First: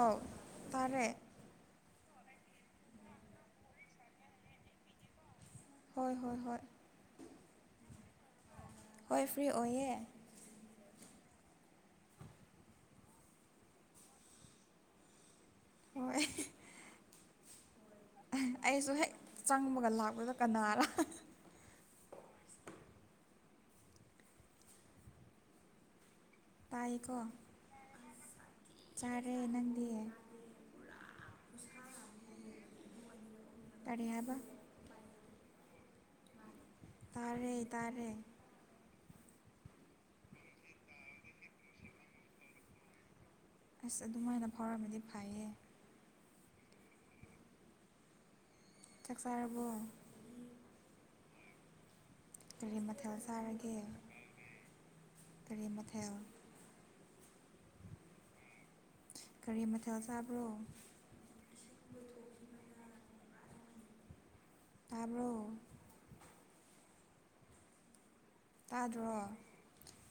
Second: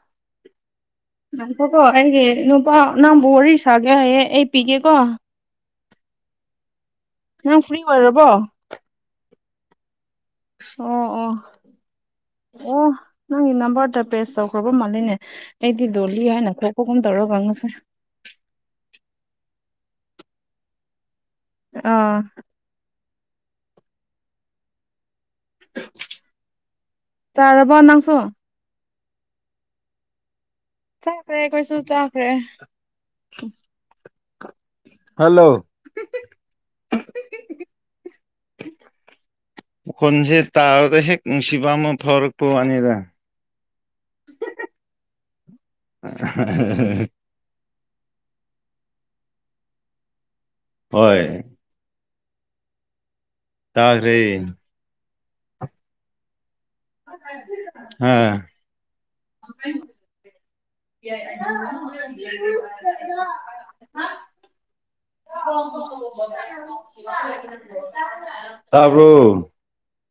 ꯑꯧ ꯇꯥꯔꯦ ꯅꯀꯣ ꯑꯩꯒꯤ ꯅꯨꯄꯥ ꯅꯪꯕꯨ ꯋꯥꯔꯤ ꯁꯥꯒꯦ ꯍꯥꯏꯌꯦꯦ ꯑꯩ ꯄꯤꯒꯦꯀꯣ ꯍꯣꯏ ꯍꯣꯏ ꯍꯣꯏ ꯅꯪ ꯐ꯭ꯔꯤ ꯑꯣꯏꯔꯕꯣ ꯍꯣꯏ ꯐ꯭ꯔꯤ ꯑꯣꯏꯌꯦ ꯑꯣ ꯑꯣ ꯑꯣ ꯅꯪꯒꯤ ꯅꯝꯕꯔꯗ ꯄꯦꯁ ꯇꯧꯈ꯭ꯔꯕ ꯃꯥꯜꯂꯤꯅꯦ ꯑꯩꯗꯤ ꯗꯣꯂꯤ ꯍꯣꯏ ꯍꯥꯏꯅ ꯈꯣꯄꯒꯨꯝ ꯇꯧꯔꯒ ꯐꯪꯉꯁꯦ ꯑꯩꯁꯨ ꯍꯦꯛ ꯆꯪꯕꯒ ꯂꯥꯛꯄꯗ ꯀꯅꯥꯔ ꯑꯥ [unintelligible] ꯇꯥꯏꯀꯣ ꯆꯥꯔꯕꯣ ꯅꯪꯁꯨ ꯆꯥꯔꯦ ꯅꯪꯗꯤ ꯆꯥꯈ꯭ꯔꯦ ꯑꯩꯈꯣꯏꯁꯨ ꯆꯥꯈ꯭ꯔꯦ ꯀꯔꯤ ꯍꯥꯏꯕ ꯍꯜꯂꯣ ꯇꯔꯦ ꯇꯔꯦ ꯍꯣꯟꯁꯦ ꯇꯥꯕꯗ ꯍꯦꯛ ꯅꯨꯡꯁꯤꯕ ꯑꯃ ꯐꯥꯎꯔꯛꯄ ꯋꯥꯅꯤꯗ ꯑꯁ ꯑꯗꯨꯃꯥꯏꯅ ꯐꯥꯎꯔꯝꯃꯗꯤ ꯐꯩꯌꯦ [inaudible] ꯆꯥꯛ ꯆꯥꯔꯕꯣ ꯍꯣꯏ ꯀꯔꯤ ꯃꯊꯦꯜ ꯆꯥꯔꯒꯦ ꯆꯥꯈ꯭ꯔꯦ ꯀꯔꯤ ꯃꯊꯦꯜ ꯍꯥ ꯀꯔꯤ ꯃꯊꯜ ꯆꯥꯕ꯭ꯔꯣ [inaudible] ꯇꯥꯕ꯭ꯔꯣ [unintelligible] ꯇꯥꯗ꯭ꯔꯣ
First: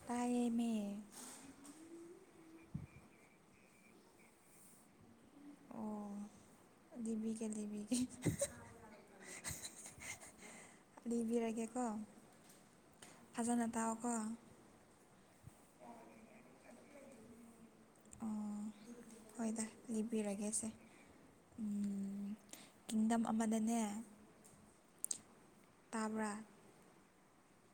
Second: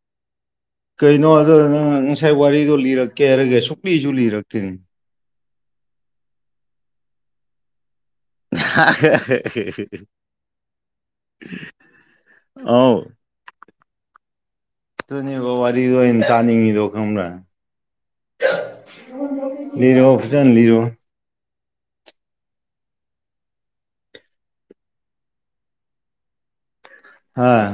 ꯇꯥꯏꯌꯦꯃꯦ ꯀꯩꯅꯣ ꯑꯗꯣ ꯅꯪ ꯉꯁꯥꯏ ꯋꯥꯔꯤꯗꯣ ꯂꯤꯔꯛꯀꯦ ꯍꯥꯏꯔꯒꯦ ꯁꯨꯛꯂꯤꯁꯨ ꯂꯤꯔꯛꯇꯦꯅꯦ ꯑꯣ ꯂꯤꯕꯤꯒꯦ ꯂꯤꯕꯤꯒꯦ [inaudible] ꯑꯗꯤꯔꯤꯔꯒꯦꯀꯣ ꯑꯧ ꯐꯖꯅ ꯇꯥꯎꯑꯣ ꯀꯣ ꯑꯗꯨꯅꯤꯕꯥ ꯋꯥꯔꯤ ꯋꯥꯔꯤꯗꫭ ꯑꯩꯅꯥ ꯇꯥꯅꯤꯡꯉꯗꯣ ꯈꯪꯉꯕꯔ ꯑꯣ ꯍꯣꯏꯗ ꯂꯤꯔꯛꯑꫭ ꯐꯖꯅ ꯂꯤꯔꯣ ꯑꯝ ꯀꯤꯡꯗꯝ ꯑꯃꯗꯅꯦ ꯇꯥꯕ꯭ꯔꯥ꯫ ꯑꯥ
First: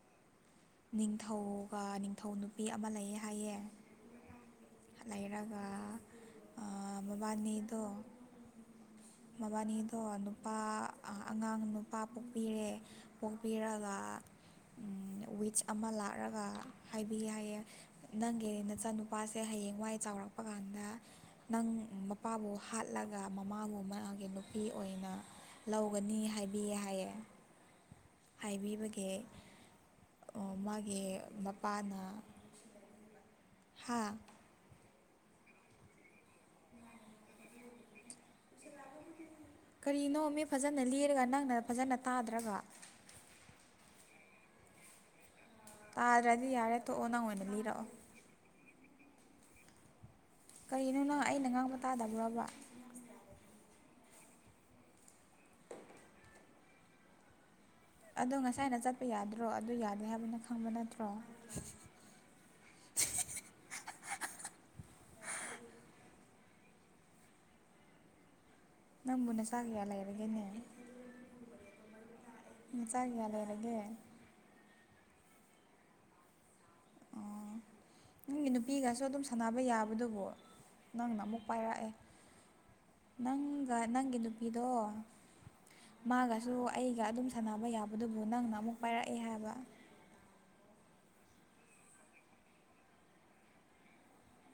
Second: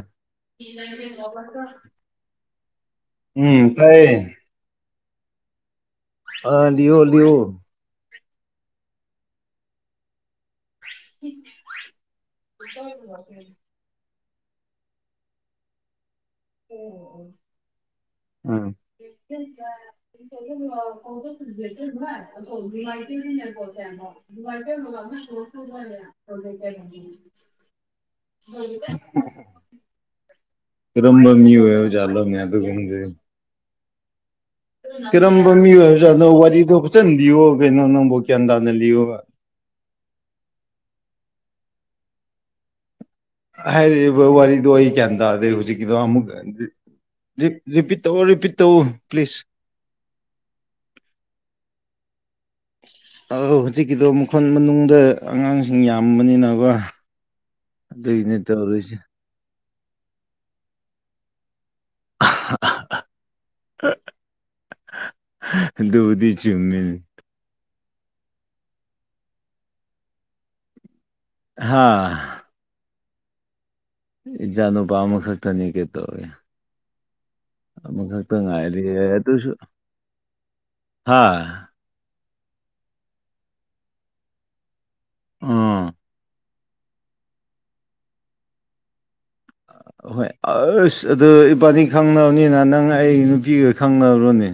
ꯅꯤꯡꯊꯧꯒꯥ ꯅꯤꯡꯊꯧ ꯅꯨꯄꯤ ꯑꯃ ꯂꯩꯌꯦ ꯍꯥꯏꯌꯦ꯫ ꯎꯝ ꯇꯥꯏꯌꯦ ꯂꯩꯔꯥ ꯂꯩꯔꯥꯒ ꯑ ꯂꯤꯌꯣ ꯂꯤꯌꯣ ꯃꯕꯥꯅꯤꯗꯣ ꯃꯕꯥꯅꯤꯗꯣ ꯅꯨꯄꯥ ꯑꯥ ꯑꯉꯥꯡ ꯅꯨꯄꯥ ꯄꯣꯛꯄꯤꯔꯦ ꯄꯣꯛꯄꯤꯔꯒꯥ ꯑꯃꯥ ꯂꯥꯛꯑꯒ ꯍꯥꯏꯕꯤꯒ° ꯌꯥꯏꯌꯦ ꯅꯪꯒꯤ ꯎꯝ ꯅꯆꯥꯅꯨꯄꯥꯁꯦ ꯍꯌꯦꯡꯋꯥꯏ ꯆꯥꯎꯔꯛꯄ ꯀꯥꯟꯗ꯫ ꯅꯪ ꯃꯄꯥꯕꯨ ꯍꯥꯠꯂꯒꯥ ꯃꯃꯥꯕꯨ ꯃꯥꯒꯤ ꯅꯨꯄꯤ ꯑꯣꯏꯅꯥ꯫ ꯂꯧꯒꯅꯤ ꯍꯥꯏꯕꯤꯌꯦꯅ ꯍꯥꯏꯌꯦ꯫ ꯍꯥꯏꯕꯤꯕꯒꯤ ꯑꯥ ꯃꯥꯒꯤ ꯀꯤꯔꯝꯝꯕ ꯃꯤ ꯑꯣꯏ ꯃꯄꯥꯅ ꯋꯥꯠꯅꫭꯅ° ꯑꯩꯁꯨ ꯈꯪꯗꯦ ꯍꯥꯥ ꯀꯔꯝꯕ ꯃꯤ ꯍꯥꯏꯕꯖꯥꯠꯅꯣ ꯋꯥꯔꯤꯗꯣ ꯐꯖꯅ ꯂꯤꯌꯣ ꯀꯩꯅꯣ ꯅꯪꯕꯨ꯫ ꯭ꯒꯌꯥꯟ ꯇꯥꯅ ꯂꯤꯌꯣꯕꯥ ꯀꯔꯤꯅꯣ ꯃꯤ ꯐꯖꯅꯥ ꯂꯤꯔꯒ ꯅꯪꯅꯥ ꯐꯖꯅꯥ ꯇꯥꯗ꯭ꯔꯒꯥ꯫ ꯍꯥꯏꯔꯤꯕꯥ ꯋꯥꯔꯤꯗꯨ ꯑꯩ ꯒꯌꯥꯟ ꯇꯥꯗꯦ ꯍꯧꯖꯤꯛꯀꯤꯗꯣ ꯑꯃꯨꯛ ꯇꯥꯗ꯭ꯔꯗꯤ ꯌꯥꯔꯦ ꯇꯣꯛꯑꯣ ꯅꯪ ꯑꯣꯏꯅ ꯂꯤꯔꯛꯑꯣ ꯔꯤꯄꯤ ꯇꯧꯑꫭ ꯔꯤꯄꯤꯠ ꯇꯧꯎ ꯄ꯭ꯂꯤꯁ꯫ ꯀꯔꯤꯅꯣ ꯅꯪ ꯑꯩꯅ ꯉꯥꯡꯕ ꯇꯥꯗꯕ꯭ꯔꫭꯕꯥ꯫ ꯑꯧ ꯍꯧꯖꯤꯛꯀꯤꯗꯣ ꯃꯈꯣꯟ ꯃꯅꯨꯡꯗ ꯑꯉꯥꯡꯁꯤꯡ ꯌꯥꯝꯕꯅꯤꯅ ꯀꯣ꯫ ꯑꯗꯨ ꯉꯁꯥꯏꯅ ꯆꯠꯄ ꯌꯥꯗ꯭ꯔꯣ ꯑꯗꯨ ꯌꯥꯗꯦ ꯍꯥꯏꯕꯗꯨ ꯅꯪ ꯈꯪꯕ ꯅꯠꯇ꯭ꯔꯣ ꯑꯗꯨꯕꯨꯗꯤ ꯆꯨꯝꯃꯤꯅꯤ ꯅꯪꯕꯨ ꯅꯆꯥ ꯀꯥꯌꯥ ꯂꯩꯔꯒꯦꯅꯦ ꯍꯥꯥ ꯅꯆꯥꯀꯌꯥ ꯂꯩꯔꯒꯦ‌꯫ ꯏꯆꯥ ꯅꯨꯄꯥ ꯑꯃ ꯈꯛꯇꯅꯤ ꯀꯩꯗꯧꯔ° ꯑꯣ ꯅꯪꯒꯤ ꯅꯨꯄꯤꯒꯁꯨ ꯑꯗꯨꯝ ꯁꯥꯟꯅꯁꯨ ꯌꯥꯕꯗꯨꯕꯨ ꯍꯥ ꯅꯪꯅꯥ ꯑꯃꯨꯛ ꯄꯥꯏꯔꯛꯑꯦ ꯅꯪꯒꯥ ꯅꯪꯒꯤ ꯅꯨꯄꯤꯗꯣ ꯃꯥꯒꯥ꯫ ꯎꯝ ꯃꯥꯒꯁꯨ ꯑꯗꯨꯝ ꯁꯥꯟꯅꯕ ꯌꯥꯕꯗꯨꯕꯨ ꯅꯪꯅ ꯑꯃꯨꯛ ꯄꯥꯏꯔꯛꯑꯦ ꯍꯥꯏꯕꯥ꯫ ꯑꯍꯣꯏ ꯑꯥꯁ ꯑꯗꯨ ꯏꯕꯥꯅꯤ ꯈꯪꯅꯕꯅꯤꯅ ꯅꯪ ꯑꯩ ꯅꯨꯄꯤꯒꯥ ꯈꯪꯅꯔꯣꯅꯦ꯫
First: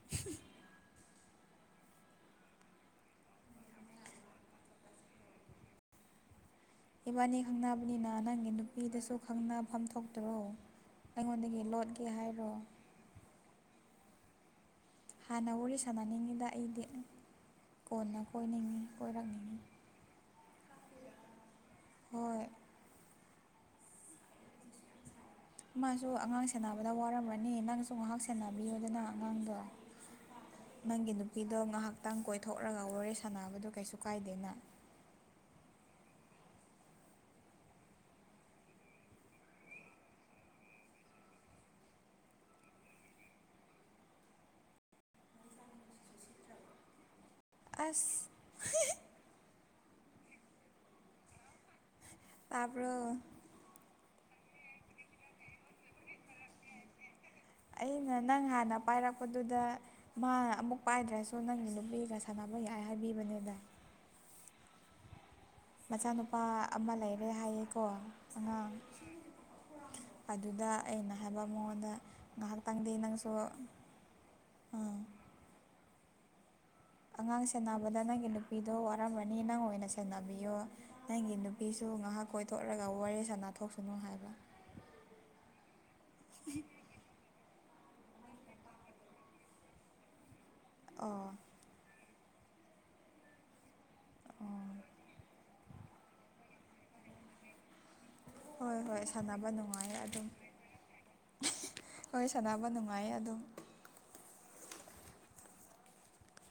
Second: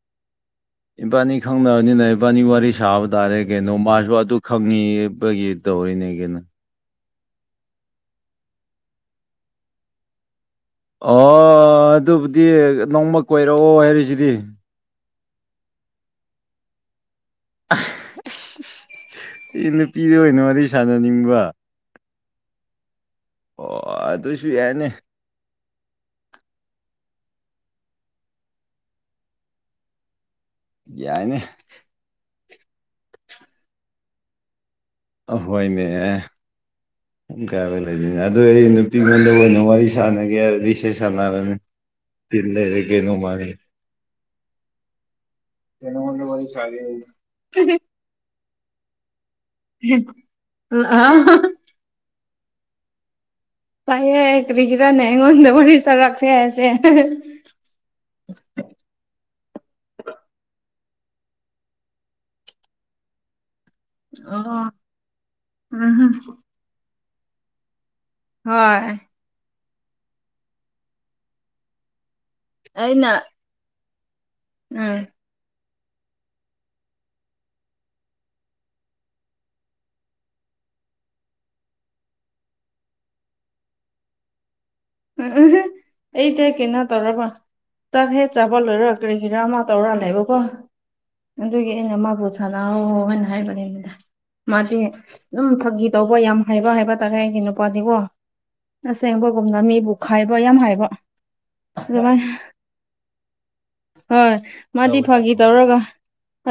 [inaudible] ꯏꯕꯥꯅꯤ ꯈꯪꯅꯕꯅꯤꯅ ꯏꯕꯥꯅꯤ ꯋꯥꯔꯤ ꯁꯥꯕ ꯇꯥꯔꯦ ꯀꯩꯅꯣ ꯃꯥꯁꯨ ꯑꯗꯨ ꯈꯪꯏꯕꯒꯤ꯫ ꯇꯧꯔꯤꯅꯦ ꯀꯩꯅꫭ꯫ ꯏꯕꯥꯅꯤ ꯈꯪꯅꯕꯅꯤꯅꯥ ꯅꯪꯒꯤ ꯅꯨꯄꯤꯗꯨꯁꯨ ꯈꯪꯅꯐꯝ ꯊꯣꯛꯇꯔꯣ꯫ ꯑꯩꯉꯣꯟꯗꯒꯤ ꯂꯣꯠꯀ° ꯍꯥꯏꯔꫭ꯫ ꯅꯣꯡꯃꯥ ꯀꯣꯏꯔꯛ ꯑꯣ ꯍꯥꯏꯔꯤ ꯁꯤꯗꯤ꯫ ꯍꯥꯟꯅꯥ ꯋꯥꯔꯤ ꯁꯥꯟꯅꯤꯡꯉꯤꯕꯥ ꯑꯩꯗꯤ ꯀꯣꯅ ꯑꯩꯅꯤꯡꯉꯤ ꯀꫭꯏꯔꯛ ꯈꯤꯅꯤ ꯑꯩ ꯅꯨꯄꯤꯗ ꯑꯣꯏꯅ ꯋꯥꯔꯤ ꯁꯥꯟꯅꯅꯤꯡꯕ ꯍꯣꯏ ꯑꯣꯑ ꯑꯗꯨꯁꯨ ꯌꯥꯏꯅꯦ꯫ ꯃꯥꯁꯨ ꯑꯉꯥꯡ ꯁꯦꯟꯅꯕꯗꯥ ꯋꯥꯔꯝꯃꯅꯤ ꯅꯪꯁꯨ ꯉꯥꯏꯍꯥꯛ ꯁꯦꯟꯅꯕꯤꯌꯨꯗꯅꯥ ꯑꯉꯥꯡꯗꯣ꯫ ꯅꯪꯒꯤ ꯌꯥꯏꯅꯦ ꯅꯨꯄꯤꯗꯨ ꯉꯥꯏꯍꯥꯛꯇꯪ ꯀꯣꯏꯊꯣꯛꯂꯒꯥ ꯋꯥꯔꯤ ꯁꯥꯟꯅꯕꯗꯣ ꯀꯩꯁꯨ ꯀꯥꯏꯗꯦꯅꯥ ꯑꯥ ꯍꯣꯏꯅ° ꯄꯨꯜ ꯀꯌꯥꯗ ꯂꫭꯏꯗꫭꯏꯅꫭ ꯑꯗꫭ ꯑꯩ ꯅꯨꯄꯤꯉꯣꯟꯗ ꯑꯣꯏꯅ ꯋꯥꯔꯤ ꯁꯥꯟꯅꯒꯦ ꯍꯥꯏꯔꯗꯤ ꯁꯤ ꯁꯥꯟꯅꯔꯅ° ꯇꯥꯜꯂꯦ ꯂꯩ ꯀꯦꯅꯨꯡ ꯃꯥꯥꯡ ꯀꯩꯅꯣ ꯃ ꯋꯥꯔꯤ ꯆ ꯑꯁ ꯍꯤ ꯍꯤ [inaudible] ꯇꯥꯕ꯭ꯔꯣ ꯂꯥꯛꯌꯦ ꯀꯕꯤꯔꯅꯦ ꯑꯩꯉꯣꯟꯗ ꯋꯥꯔꯤ ꯆꯔꯥꯛꯁꯦꯁꯦ ꯑꯩꯅ ꯅꯪ ꯍꯥꯟꯅ ꯄꯥꯏꯔꯛꯄꯗꯨꯗ ꯃꯥ ꯑꯃꯨꯛ ꯄꯥꯏꯗ꯭ꯔꯁꯨ ꯅꯪꯒꯤ ꯅꯨꯄꯤꯒꯥ ꯁꯥꯟꯅꯕꯥ ꯌꯥꯏ ꯍꯥꯏꯕꯤꯕꯅꯤꯗꯥ ꯑ [inaudible] ꯃꯆꯥꯅꯨꯄꯥ ꯑꯃ ꯂꯩꯔꯦ ꯍꯥꯏꯌꯦꯀꯣ ꯑꯉꯥꯡ ꯍꯣꯏ ꯑꯗꯨꯗ ꯑꯩꯅ ꯍꯥꯏꯕ ꯃꯉꯣꯟꯗ ꯉꯥꯏꯍꯥꯛꯇꯪꯗꯤ ꯑꯩꯅ ꯅꯪꯁꯨ ꯑꯥ ꯎꯝ ꯑꯉꯥꯡ ꯁꯦꯟꯅꯕꯗ ꯅꯪꯒꯤ ꯅꯨꯄꯤꯗꯣ ꯋꯥꯔꯝꯃꯅꯤ ꯅꯪ ꯑꯣꯏꯅ ꯁꯦꯟꯅꯕꯤꯌꯣ ꯅꯪꯒꯤ ꯅꯨꯄꯤꯁꯨ ꯉꯥꯏꯍꯥꯛ ꯀꯣꯏꯊꯣꯛꯂꯒ ꯋꯥꯔꯤ ꯁꯥꯟꯅ ꯊꯣꯛꯁꯅꯨ ꯍꯥꯏꯕ ꯑꯩꯇ ꯀꯩꯅ ꯇꯧꯔꯔꯕ ꯇꯥꯛ ꯍꯦꯛ ꯆꯥꯕ ꯂꯣꯢꯔ ꯍꯤꯔꯥ ꯑꯃ ꯇꯧꯔ ꯂꯩꯕꯀꯣ ꯑꯥ ꯑꯗꯨꯒꯤ ꯑꯩꯅ ꯃꯥꯕꯨ ꯁꯥꯟꯅꯍꯧ ꯍꯥꯏꯅ ꯍꯥꯏꯕꯅꯦꯗ ꯎꯝ ꯃꯥꯗꯤ ꯑꯗꯨꯝ ꯐꯥꯒꯤ ꯇꯧꯕ ꯌꯥꯝ ꯍꯥꯏꯕ ꯍꯥꯏꯕ ꯇꯥꯔꯦ ꯑꯩꯒꯤ ꯅꯨꯄꯥꯁꯤꯕꯣ ꯍꯣꯏ ꯍꯣꯏ ꯁꯥꯟꯅꯕ ꯅꯨꯡꯉꯥꯏ ꯅꯨꯡ ꯑꯗꯨꯝ ꯌꯥꯝ ꯍꯥꯏꯕ ꯍꯣꯏ ꯑꯗꯨꯃꯥꯏꯅ ꯁꯥꯟꯅꯕ ꯅꯨꯡꯉꯥꯏꯌꯦ ꯑꯗꯨꯝ ꯍꯣꯏ ꯃꯥꯗꯤ ꯐꯥꯒꯤ ꯇꯧꯔꯒ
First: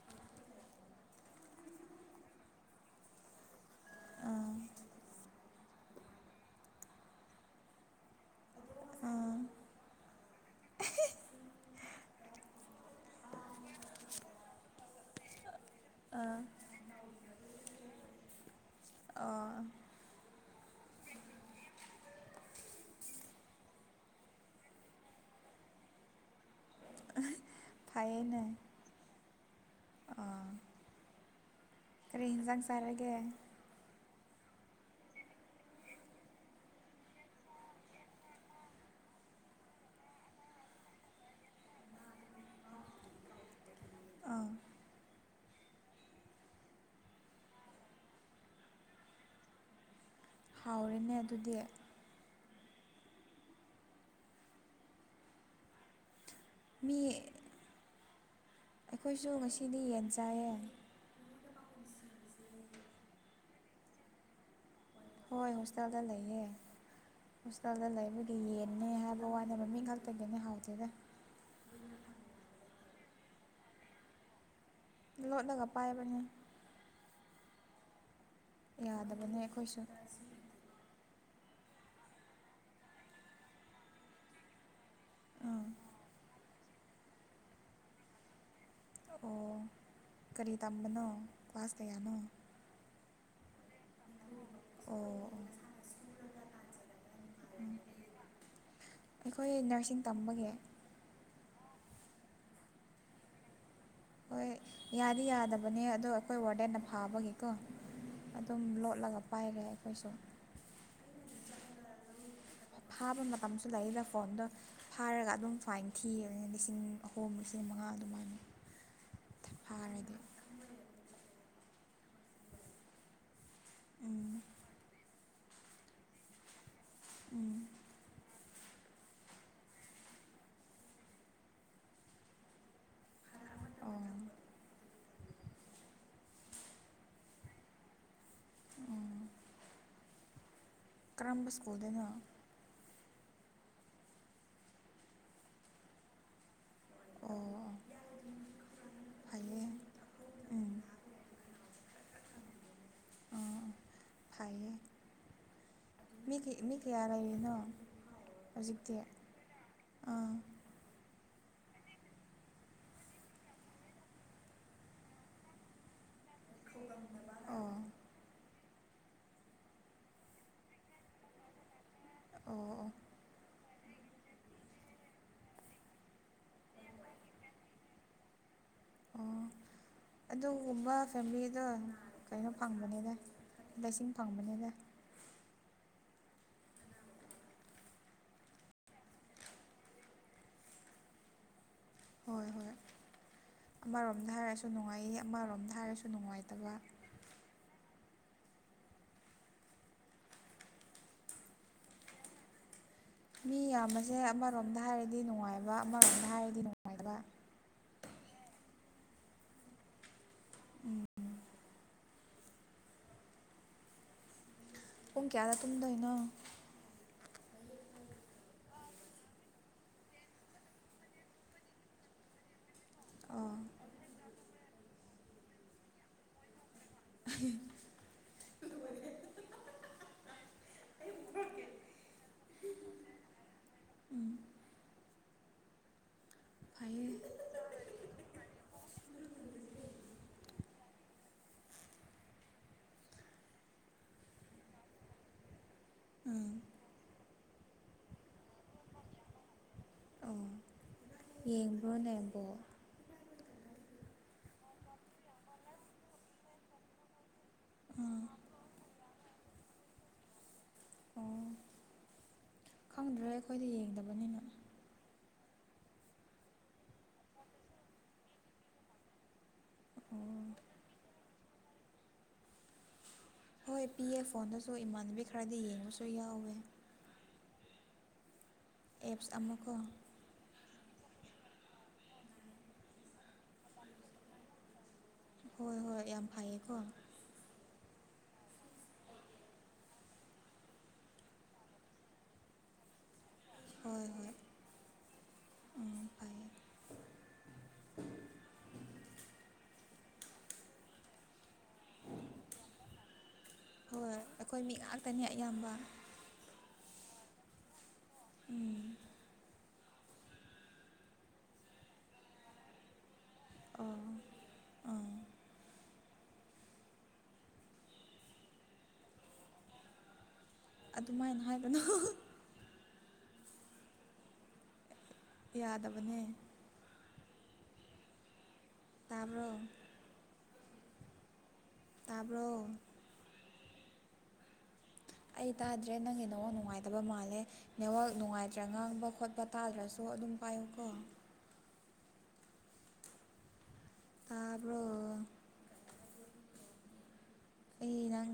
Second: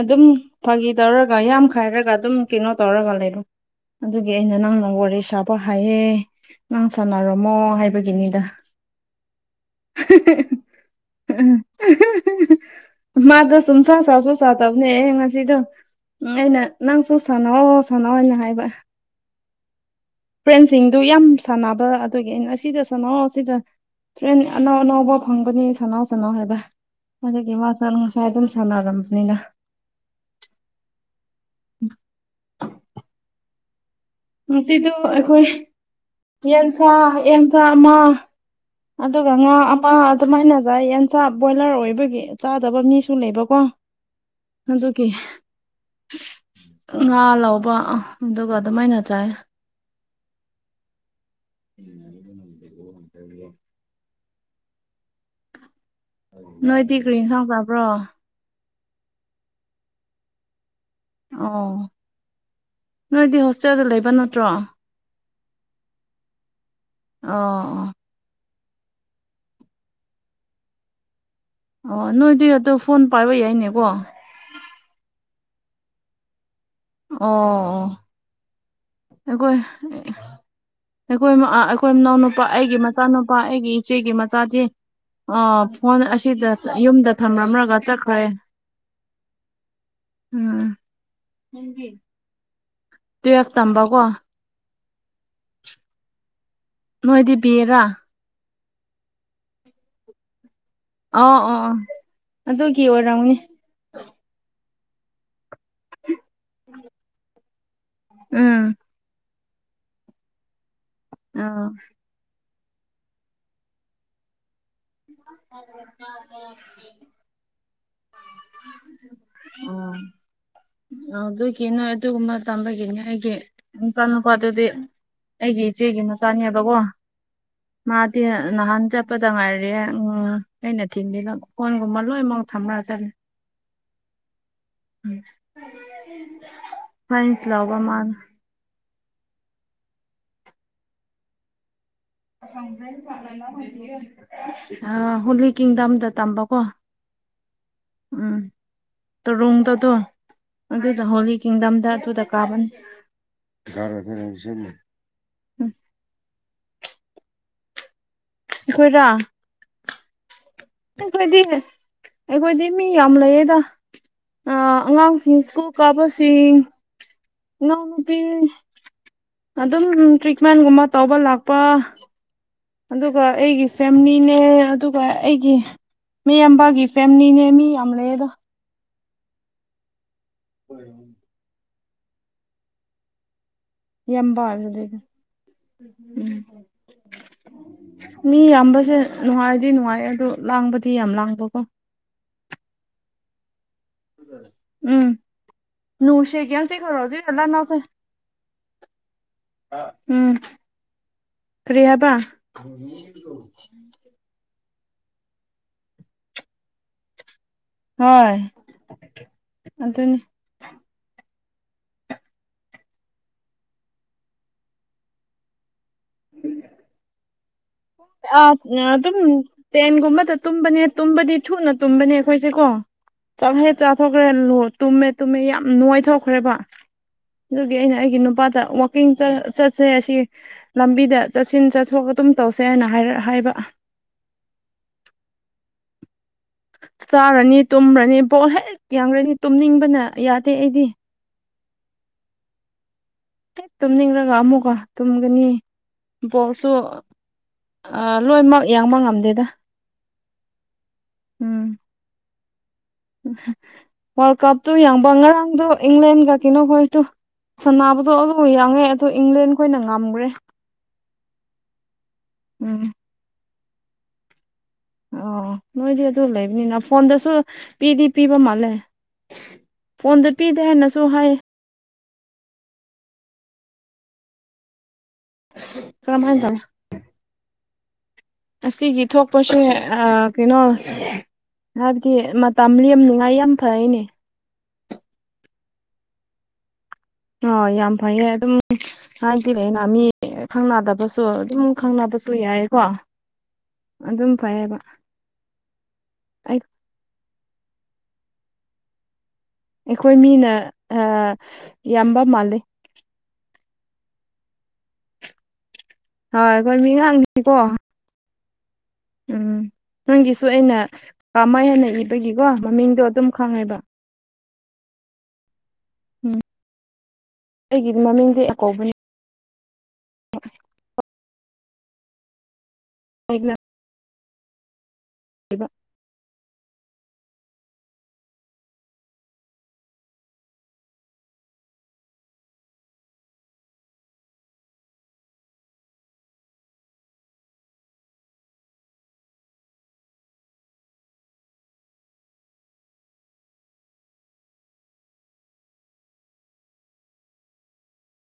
ꯑꯗꯨꯝ ꯐꯥꯒꯤ ꯇꯧꯔꯒ ꯌꯥꯝ ꯈꯥꯏꯔꯒ ꯑꯗꯨꯝ ꯀꯩꯅꯣ ꯇꯧꯔꯒ ꯂꯩꯕꯅꯦ ꯑꯗꯨꯒꯤ ꯑꯩꯅ ꯅꯪꯅ ꯋꯥꯔꯤ ꯁꯥꯕ ꯍꯥꯏꯌꯦꯦ ꯅꯪ ꯁꯥꯟꯅꯔꯝꯃꯣ ꯍꯥꯏꯕ ꯒꯤꯅꯤꯗ ꯎꯝ [inaudible] ꯃꯥꯒꯁꯨ ꯎꯝ ꯁꯥ ꯁꯥꯥꯎ ꯁꯣ ꯁꯥ ꯇꯝꯅꯦ ꯑꯦ ꯉꯁꯤꯗ ꯑꯩꯅ ꯅꯪꯁꯨ ꯁꯥꯟꯅꯧꯑꯣ ꯁꯥꯟꯅꯣ ꯍꯥꯏꯅ ꯍꯥꯏꯕ ꯑꯣ ꯐ꯭ꯔꯦꯟꯁꯤꯡꯗꯨ ꯌꯥꯝ ꯁꯥꯟꯅꯕ ꯑꯗꯨꯒꯤ ꯑꯩꯅ ꯑꯁꯤꯗ ꯁꯅꯣ ꯁꯤꯗ ꯇ꯭ꯔꯦꯟ ꯑꯅꯧ ꯑꯅꯧꯕꯕ ꯐꯪꯕꯅꯤ ꯁꯅꯥꯎ ꯁꯅꯥꯎ ꯍꯥꯏꯕ ꯑꯗꯨꯗꯒꯤ ꯃꯥ ꯁ ꯉꯁꯥꯏ ꯑꯗꯨꯝ ꯁꯥꯟꯅꯔꯝꯕꯅꯤꯅ ꯑꯥ ꯀꯔꯤ ꯌꯦꯟꯁꯥꯡ ꯆꯥꯔꯒꯦ ꯉꯗꯣ ꯑꯩꯈꯣꯏ ꯌꯦꯟꯁꯥ ꯌꯦꯟꯁꯥ ꯑꯃ ꯑꯗꯨꯒ ꯉꯥ ꯑꯃ ꯑꯗꯨꯃꯥꯏꯅꯖꯥꯏ ꯌꯦꯟꯁꯥ ꯕꯣꯏꯂꯔ ꯑꯣꯏꯕꯒꯤ ꯆꯥꯗꯕ ꯃꯤꯁꯨ ꯂꯩꯕ ꯀꯣ ꯑꯗꯧꯒꯤ ꯉꯥ ꯂꯧꯕ ꯑꯗꯨꯒ ꯑꯗꯨꯃꯥꯏꯅ ꯆꯥꯏ ꯍꯥꯎꯋꯤꯅꯦ ꯑꯗꯨꯗꯤ [unintelligible] ꯅꯣꯏꯗꯤ ꯃꯤ ꯀꯔꯤ ꯌꯦꯟꯁꯥꯡ ꯆꯥꯕ꯭ꯔꯣ ꯑꯩꯈꯣꯏꯁꯨ ꯉꯁꯤꯗꯤ ꯌꯦꯟ ꯆꯥꯏꯌꯦ ꯑꯣ ꯅꯣꯏꯗꯤ ꯍꯣꯁꯇꯦꯜꯗ ꯂꯩꯕ ꯅꯠꯇ꯭ꯔꯣ ꯍꯣꯏ ꯍꯣꯁꯇꯥꯦꯜꯗ ꯂꯩꯌꯦ ꯑꯣ ꯍꯣꯁꯄꯤꯇꯥꯦꯜꯗ ꯂꯩ ꯌꯦꯟꯅꯦ ꯍꯥꯏꯕ ꯋꯥꯅꯦꯕ ꯃꯤꯡ ꯉꯥꯛꯇꯒꯤꯅꯦ ꯍꯥꯎꯗꯦꯗ ꯑꯣ ꯅꯣꯏꯗꯤ ꯑꯗ ꯐꯣꯟ ꯄꯥꯏꯕ ꯌꯥꯏꯅꯦꯀꯣ ꯂꯣꯠꯂꯒ ꯄꯥꯏꯕꯅꯦ ꯑꯣ ꯌꯥꯗꯕꯅꯦ ꯑꯩꯈꯣꯏ ꯑꯩꯈꯣꯏꯁꯨ ꯑꯩꯈꯣꯏ ꯑꯩꯈꯣꯏ ꯏꯅꯥꯎꯅ ꯅꯨꯄꯥ ꯑꯩꯒꯤ ꯃꯆꯥꯅꯨꯄꯥ ꯑꯩꯒꯤ ꯏꯆꯦꯒꯤ ꯃꯆꯥꯗꯤ ꯑꯥ ꯐꯣꯟ ꯑꯁꯤꯗ ꯌꯨꯝꯗ ꯊꯝꯂꯝꯝꯂ꯭ꯔꯒ ꯆꯠꯈ꯭ꯔꯦ ꯑꯣ ꯀꯔꯤ ꯎꯝ ꯇꯝꯕꯅꯣ ꯄꯥꯁꯇꯌꯥꯅꯣ ꯇꯨꯌꯦꯐ ꯇꯝꯕ ꯀꯣ ꯑꯣ ꯑꯣ ꯅꯣꯏꯗꯤ ꯕꯤꯔꯥ꯫ ꯑꯩꯈꯣꯏ ꯅꯔꯁꯤꯡ ꯇꯝꯕꯒꯤ꯫ ꯑ ꯑꯣ ꯑꯣ ꯑꯗꯨꯒꯤ ꯑꯣꯏꯔꯝꯅꯤ꯫ ꯍꯣꯏ ꯌꯥꯗꯤ ꯌꯥꯗꯕꯅꯦ ꯑꯗꯣ ꯑꯩꯈꯣꯏ ꯋꯥꯔꯗꯦꯟꯅ ꯐꯥꯕꯒꯤꯀꯣ ꯑꯗꯨꯝ ꯎꯝ ꯂꯣꯠꯂꯒ ꯄꯥꯏꯔꯦ ꯑꯩꯈꯣꯏꯁꯨꯨ꯫ ꯑꯥꯎ ꯐꯥꯕ ꯃꯇꯝꯁꯨ ꯂꯩꯅ ꯐꯣꯟꯗ ꯐꯥꯔꯒ ꯑꯗꯨꯝ ꯐꯥꯏꯟ ꯊꯤꯕꯅꯤ ꯂꯤꯁꯤꯡ ꯑꯍꯨꯝ꯫ ꯂꯤꯁꯤꯡ ꯃꯉꯥ ꯑꯗꯨꯃꯥꯏꯅ꯫ ꯎꯝ꯫ ꯐꯥꯔꯗꯤ ꯑꯗꯨꯒꯤ ꯅꯣꯏ ꯑꯗꯨꯒꯨꯝꯕ ꯇꯝꯕꯒꯤꯅꯦ ꯑꯩꯒꯤ ꯅꯆꯥ ꯎꯝ ꯅꯨꯨꯄꯥꯗꯨꯗꯤ ꯑꯩꯒꯤ ꯏꯆꯦꯒꯤ ꯃꯆꯥꯅꯦꯕꯀꯣ꯫ ꯎꯝ ꯃꯥꯗꯤ ꯅꯍꯥꯟ ꯆꯠꯄꯗ ꯉꯥꯏꯔꯌꯦ ꯎꯝ ꯑꯩꯅ ꯊꯤꯟꯕꯤꯕ꯫ ꯃꯣꯏꯒꯨꯝꯕ ꯂꯣꯏꯅꯃꯛ ꯊꯝꯔ ꯆꯠꯂꯦ꯫ ꯑꯣ꯫ ꯁꯥꯟꯁ ꯂꯧꯕ ꯃꯥꯅ꯫ ꯀꯔꯝꯕ ꯁꯀꯨꯜꯗ ꯅꯣ꯫ ꯑꯥ ꯍꯣꯂꯤ ꯀꯤꯡꯗꯝꯗ ꯇꯝꯕꯀꯣ꯫ ꯑꯣ꯫ ꯑꯣ ꯎꯝ꯫ ꯐꯩꯌꯦ ꯇꯔꯨꯡꯗꯗꯣ ꯎꯝ ꯑꯗꯨꯗ ꯍꯣꯂꯤ ꯀꯤꯡꯗꯝꯗ ꯑꯗꯨꯗ ꯀꯥꯕꯅꯤ꯫ [inaudible] ꯃꯤꯒꯤ ꯃꯤ ꯀꯌꯥ ꯂꯩꯔꯤꯅꯣ ꯍꯧꯖꯤꯛꯇꯤ ꯑꯩꯈꯣꯏꯔꯥ ꯑꯥ꯫ ꯈꯣꯏꯗꯤ ꯑꯩꯈꯣꯏꯗꯤ ꯃꯤ ꯌꯥꯝ ꯂꯩꯌꯦꯗ꯫ ꯑ ꯑꯉꯥꯡꯁꯤꯡ ꯁ꯭ꯀꯨꯜ ꯀꯥꯕꯁꯤꯡ꯫ [inaudible] ꯏꯅꯥꯎꯅꯨꯄꯤ ꯑꯗꯨꯝ ꯇ꯭ꯔꯤꯠꯃꯦꯟꯒꯨꯝꯕ ꯇꯧꯕ ꯂꯥꯛꯄ꯫ ꯑꯣ꯫ ꯑꯗꯨꯒ ꯑꯩꯒꯤ ꯐꯦꯃꯤꯂꯤꯅꯦ ꯑꯗꯨꯒ ꯑꯩꯒꯤ ꯃꯤ ꯑꯝꯕꯥꯒꯤ ꯐꯦꯃꯤꯂꯤꯅꯦ ꯃꯤ ꯌꯥꯝ ꯂꯩꯌꯦꯗ꯫ ꯑꯣ ꯑꯗꯨꯒꯨꯝꯕ ꯐꯦꯃꯤꯂꯤꯗꯣ ꯀꯩꯅꯣ ꯐꯪꯕꯅꯤꯗ ꯏꯁꯤꯡ ꯏꯌꯥꯝꯕ ꯐꯪꯕꯅꯤꯗ꯫ ꯍꯥꯏꯕꯗꯨꯗꯤ [unintelligible] ꯎꯝ꯫ ꯃꯤ ꯌꯥꯝꯕꯁꯦ ꯅꯨꯡꯉꯥꯏꯗꯤ ꯅꯨꯡꯉꯥꯏ ꯑꯗꯨ ꯂꯥꯡꯕꯗꯤ ꯌꯥꯝ ꯂꯥꯡꯕꯀꯣ꯫ ꯍꯣꯏ ꯍꯣꯏ ꯑꯃꯔꯣꯝꯗ ꯍꯥꯏꯔꯁꯨ ꯎꯝ ꯅꯨꯡꯉꯥꯏꯌꯦ ꯑꯃꯔꯣꯝꯗ ꯍꯥꯏꯔꯁꯨ ꯅꯨꯡꯁꯦ ꯅꯨꯡꯉꯥꯏꯇꯕ꯫ [inaudible] ꯎꯝ ꯀꯔꯤꯍꯥꯏꯕꯥ꯫ ꯃꯤ ꯌꯥꯝꯕꯁꯦ ꯑꯃꯔꯣꯝꯗ ꯍꯥꯏꯔꯗꯤ ꯅꯨꯡꯉꯥꯏꯕ ꯑꯃꯔꯣꯝꯗ ꯍꯥꯏꯔꯗꯤ ꯅꯨꯡꯉꯥꯏꯇꯕ꯫ ꯍꯣꯏ ꯑꯗꯨꯅꯤ꯫ ꯄꯨꯡ ꯀꯌꯥꯗ ꯇꯨꯝꯗꯣꯏꯅꯣ꯫ ꯑ ꯑꯗꯨꯝ ꯇꯦꯟꯒꯨꯝꯕꯗ ꯇꯨꯝꯕꯅꯦ ꯇꯨꯝꯕꯗꯤ ꯊꯨꯅ ꯇꯨꯝꯕꯅꯦ ꯑꯩꯈꯣꯏꯁꯦ ꯀꯣ꯫ ꯆꯥꯛ ꯑꯣ ꯍꯦꯛ ꯆꯥꯊꯣꯛꯈ꯭ꯔꯦ ꯂꯨ ꯇꯨꯝꯃꯦ ꯇꯨꯝꯃꯦ ꯌꯥꯝ ꯅꯣꯏꯊꯣꯛꯈ꯭ꯔꯦꯕ꯫ ꯑꯗꯨꯒꯤ ꯑꯩꯅ ꯑꯩꯒꯤ ꯅꯨꯄꯥꯗ ꯋꯥꯛꯀꯤꯡ ꯆꯠꯁꯦ ꯑꯁꯤ ꯂꯝꯕꯤꯗ ꯆꯠꯁꯤꯟ ꯆꯠꯊꯣꯛ ꯑꯗꯨꯝ ꯇꯧꯁꯦ ꯍꯥꯏꯅ ꯍꯥꯏꯕ꯫ ꯐꯩꯌꯦ ꯆꯥꯔꯅꯤ ꯇꯨꯝꯔꯅꯤ ꯕꯣꯜ ꯍꯦꯛ ꯌꯥꯡꯔꯅꯤ ꯇꯨꯝꯅꯤꯡꯕꯅ ꯌꯥꯗꯦ ꯑꯩꯗꯤ꯫ ꯍꯦꯛ ꯇꯨꯝꯅꯤꯡꯂꯒ ꯑꯃꯨꯛꯀ ꯇꯨꯝꯒꯅꯤ ꯎꯝ ꯕꯣꯔꯁꯨ ꯑ ꯂꯣꯏꯅꯃꯛ ꯌꯦꯡꯕ ꯉꯝꯗꯦꯗ꯫ ꯑꯣ꯫ ꯎꯝ ꯌꯦꯡꯕꯔꯣꯅꯦ ꯕꯣꯜ꯫ ꯋꯥꯔꯜ ꯀꯞꯇꯣ ꯌꯥꯡꯕ ꯉꯔꯥꯡꯗꯣ ꯏꯪꯂꯦꯟꯒ ꯀꯩꯅꯣ ꯍꯣꯏꯗꯣ꯫ ꯁꯅꯕꯗꯣ ꯑꯗꯨꯕꯨ ꯌꯥꯡꯉꯦ ꯑꯗꯨ ꯏꯪꯂꯦꯟ ꯈꯣꯏꯅ ꯉꯝꯈ꯭ꯔꯦ꯫ ꯎꯝ ꯈꯪꯗ꯭ꯔ ꯑꯩꯈꯣꯏꯗ ꯌꯦꯡꯗꯕꯅꯤꯅ ꯑꯣ ꯅꯣꯏꯗꯤ ꯑꯗꯨ ꯂꯩꯕꯅꯤꯅ ꯐꯣꯟꯗꯁꯨ ꯄꯤꯗꯤ ꯄꯤꯕ ꯃꯥꯜꯂꯦ ꯐꯣꯟꯗ ꯑꯣ ꯄꯤꯗꯦ ꯍꯥꯏꯅꯁꯨ ꯍꯥꯏ ꯍꯣꯏ ꯄꯤ ꯑꯦ ꯐꯣꯟꯗꯁꯨ ꯏꯃꯥꯟꯅꯕꯤ ꯈꯔꯗꯤ ꯌꯦꯡꯕꯁꯨ ꯀꯔꯝꯍꯥꯏꯅ ꯌꯥꯎꯋꯦ ꯇꯧꯋꯤ ꯑꯁꯤꯒꯤ ꯑꯦꯞꯁ ꯊꯣꯛꯄꯁꯦ ꯑꯃꯀꯣ ꯑꯥ ꯀꯩꯅꯣ ꯍꯥꯏꯕꯗꯤ ꯃꯇꯝ ꯂꯦꯝꯅꯤꯉꯥꯏ ꯌꯥꯝ ꯐꯩꯅꯦ꯫ ꯍꯣꯏ ꯍꯣꯏ ꯌꯥꯝ ꯐꯩꯌꯦꯀꯣ ꯑ ꯌꯥꯝ ꯐꯩꯌꯦ ꯑꯗꯨꯝ ꯍꯥꯏꯗꯤ ꯂꯩꯅ ꯃꯤ ꯈꯪꯅꯗꯕꯁꯨ ꯑꯗꯨꯝ ꯈꯪꯅꯕꯁꯨ ꯌꯥꯏꯀꯣ ꯍꯣꯏ ꯍꯣꯏ ꯑꯗꯨꯝ ꯐꯌꯦꯕ ꯎꯝ ꯐꯩꯌꯦ ꯑꯩ ꯑꯩꯈꯣꯏ ꯃꯤꯅ ꯌꯥꯝꯕ ꯃꯥꯜꯂꯤ ꯍꯣꯏ ꯑꯩꯈꯣꯏ ꯃꯤ ꯉꯥꯛꯇꯅꯦ ꯑꯌꯥꯝꯕ ꯍꯣꯏ ꯀꯃꯤ ꯁꯪꯗꯤ ꯀꯣ ꯎꯝ ꯎꯝ ꯅꯪꯒꯤꯁꯨ ꯑꯩꯅ ꯀꯃꯥꯏ ꯍꯦꯟꯅ ꯏꯕꯒꯤꯀꯣ ꯃꯃꯤꯡꯗꯣ ꯑꯗꯨꯝ ꯈꯪꯉꯦꯕ ꯑꯣ ꯎꯝ ꯑꯩꯒꯤꯗꯤ ꯃꯃꯤꯡꯗꯤ ꯑꯀꯧꯕꯅꯤ ꯑꯗꯨꯃꯥꯏꯅ ꯍꯥꯏꯒꯅꯣ ꯂꯅ [inaudible] ꯌꯥꯗꯕꯅꯦ ꯇꯥꯔꯣ ꯇꯥꯕ꯭ꯔꯣ ꯑꯩ ꯇꯥꯗ꯭ꯔꯦ ꯅꯪꯒꯤ ꯅꯉ ꯅꯨꯡꯉꯥꯏꯇꯕ ꯃꯥꯜꯂꯦ ꯅꯦꯋꯥꯛ ꯅꯨꯡꯉꯥꯏꯇ꯭ꯔꯥ ꯉꯥꯡꯕ ꯈꯣꯠꯄ ꯇꯥꯗ꯭ꯔꯁꯨ ꯑꯗꯨꯝ ꯄꯥꯏꯌꯨꯀꯣ ꯇꯥꯔꯕꯣ ꯑꯩ ꯅꯪ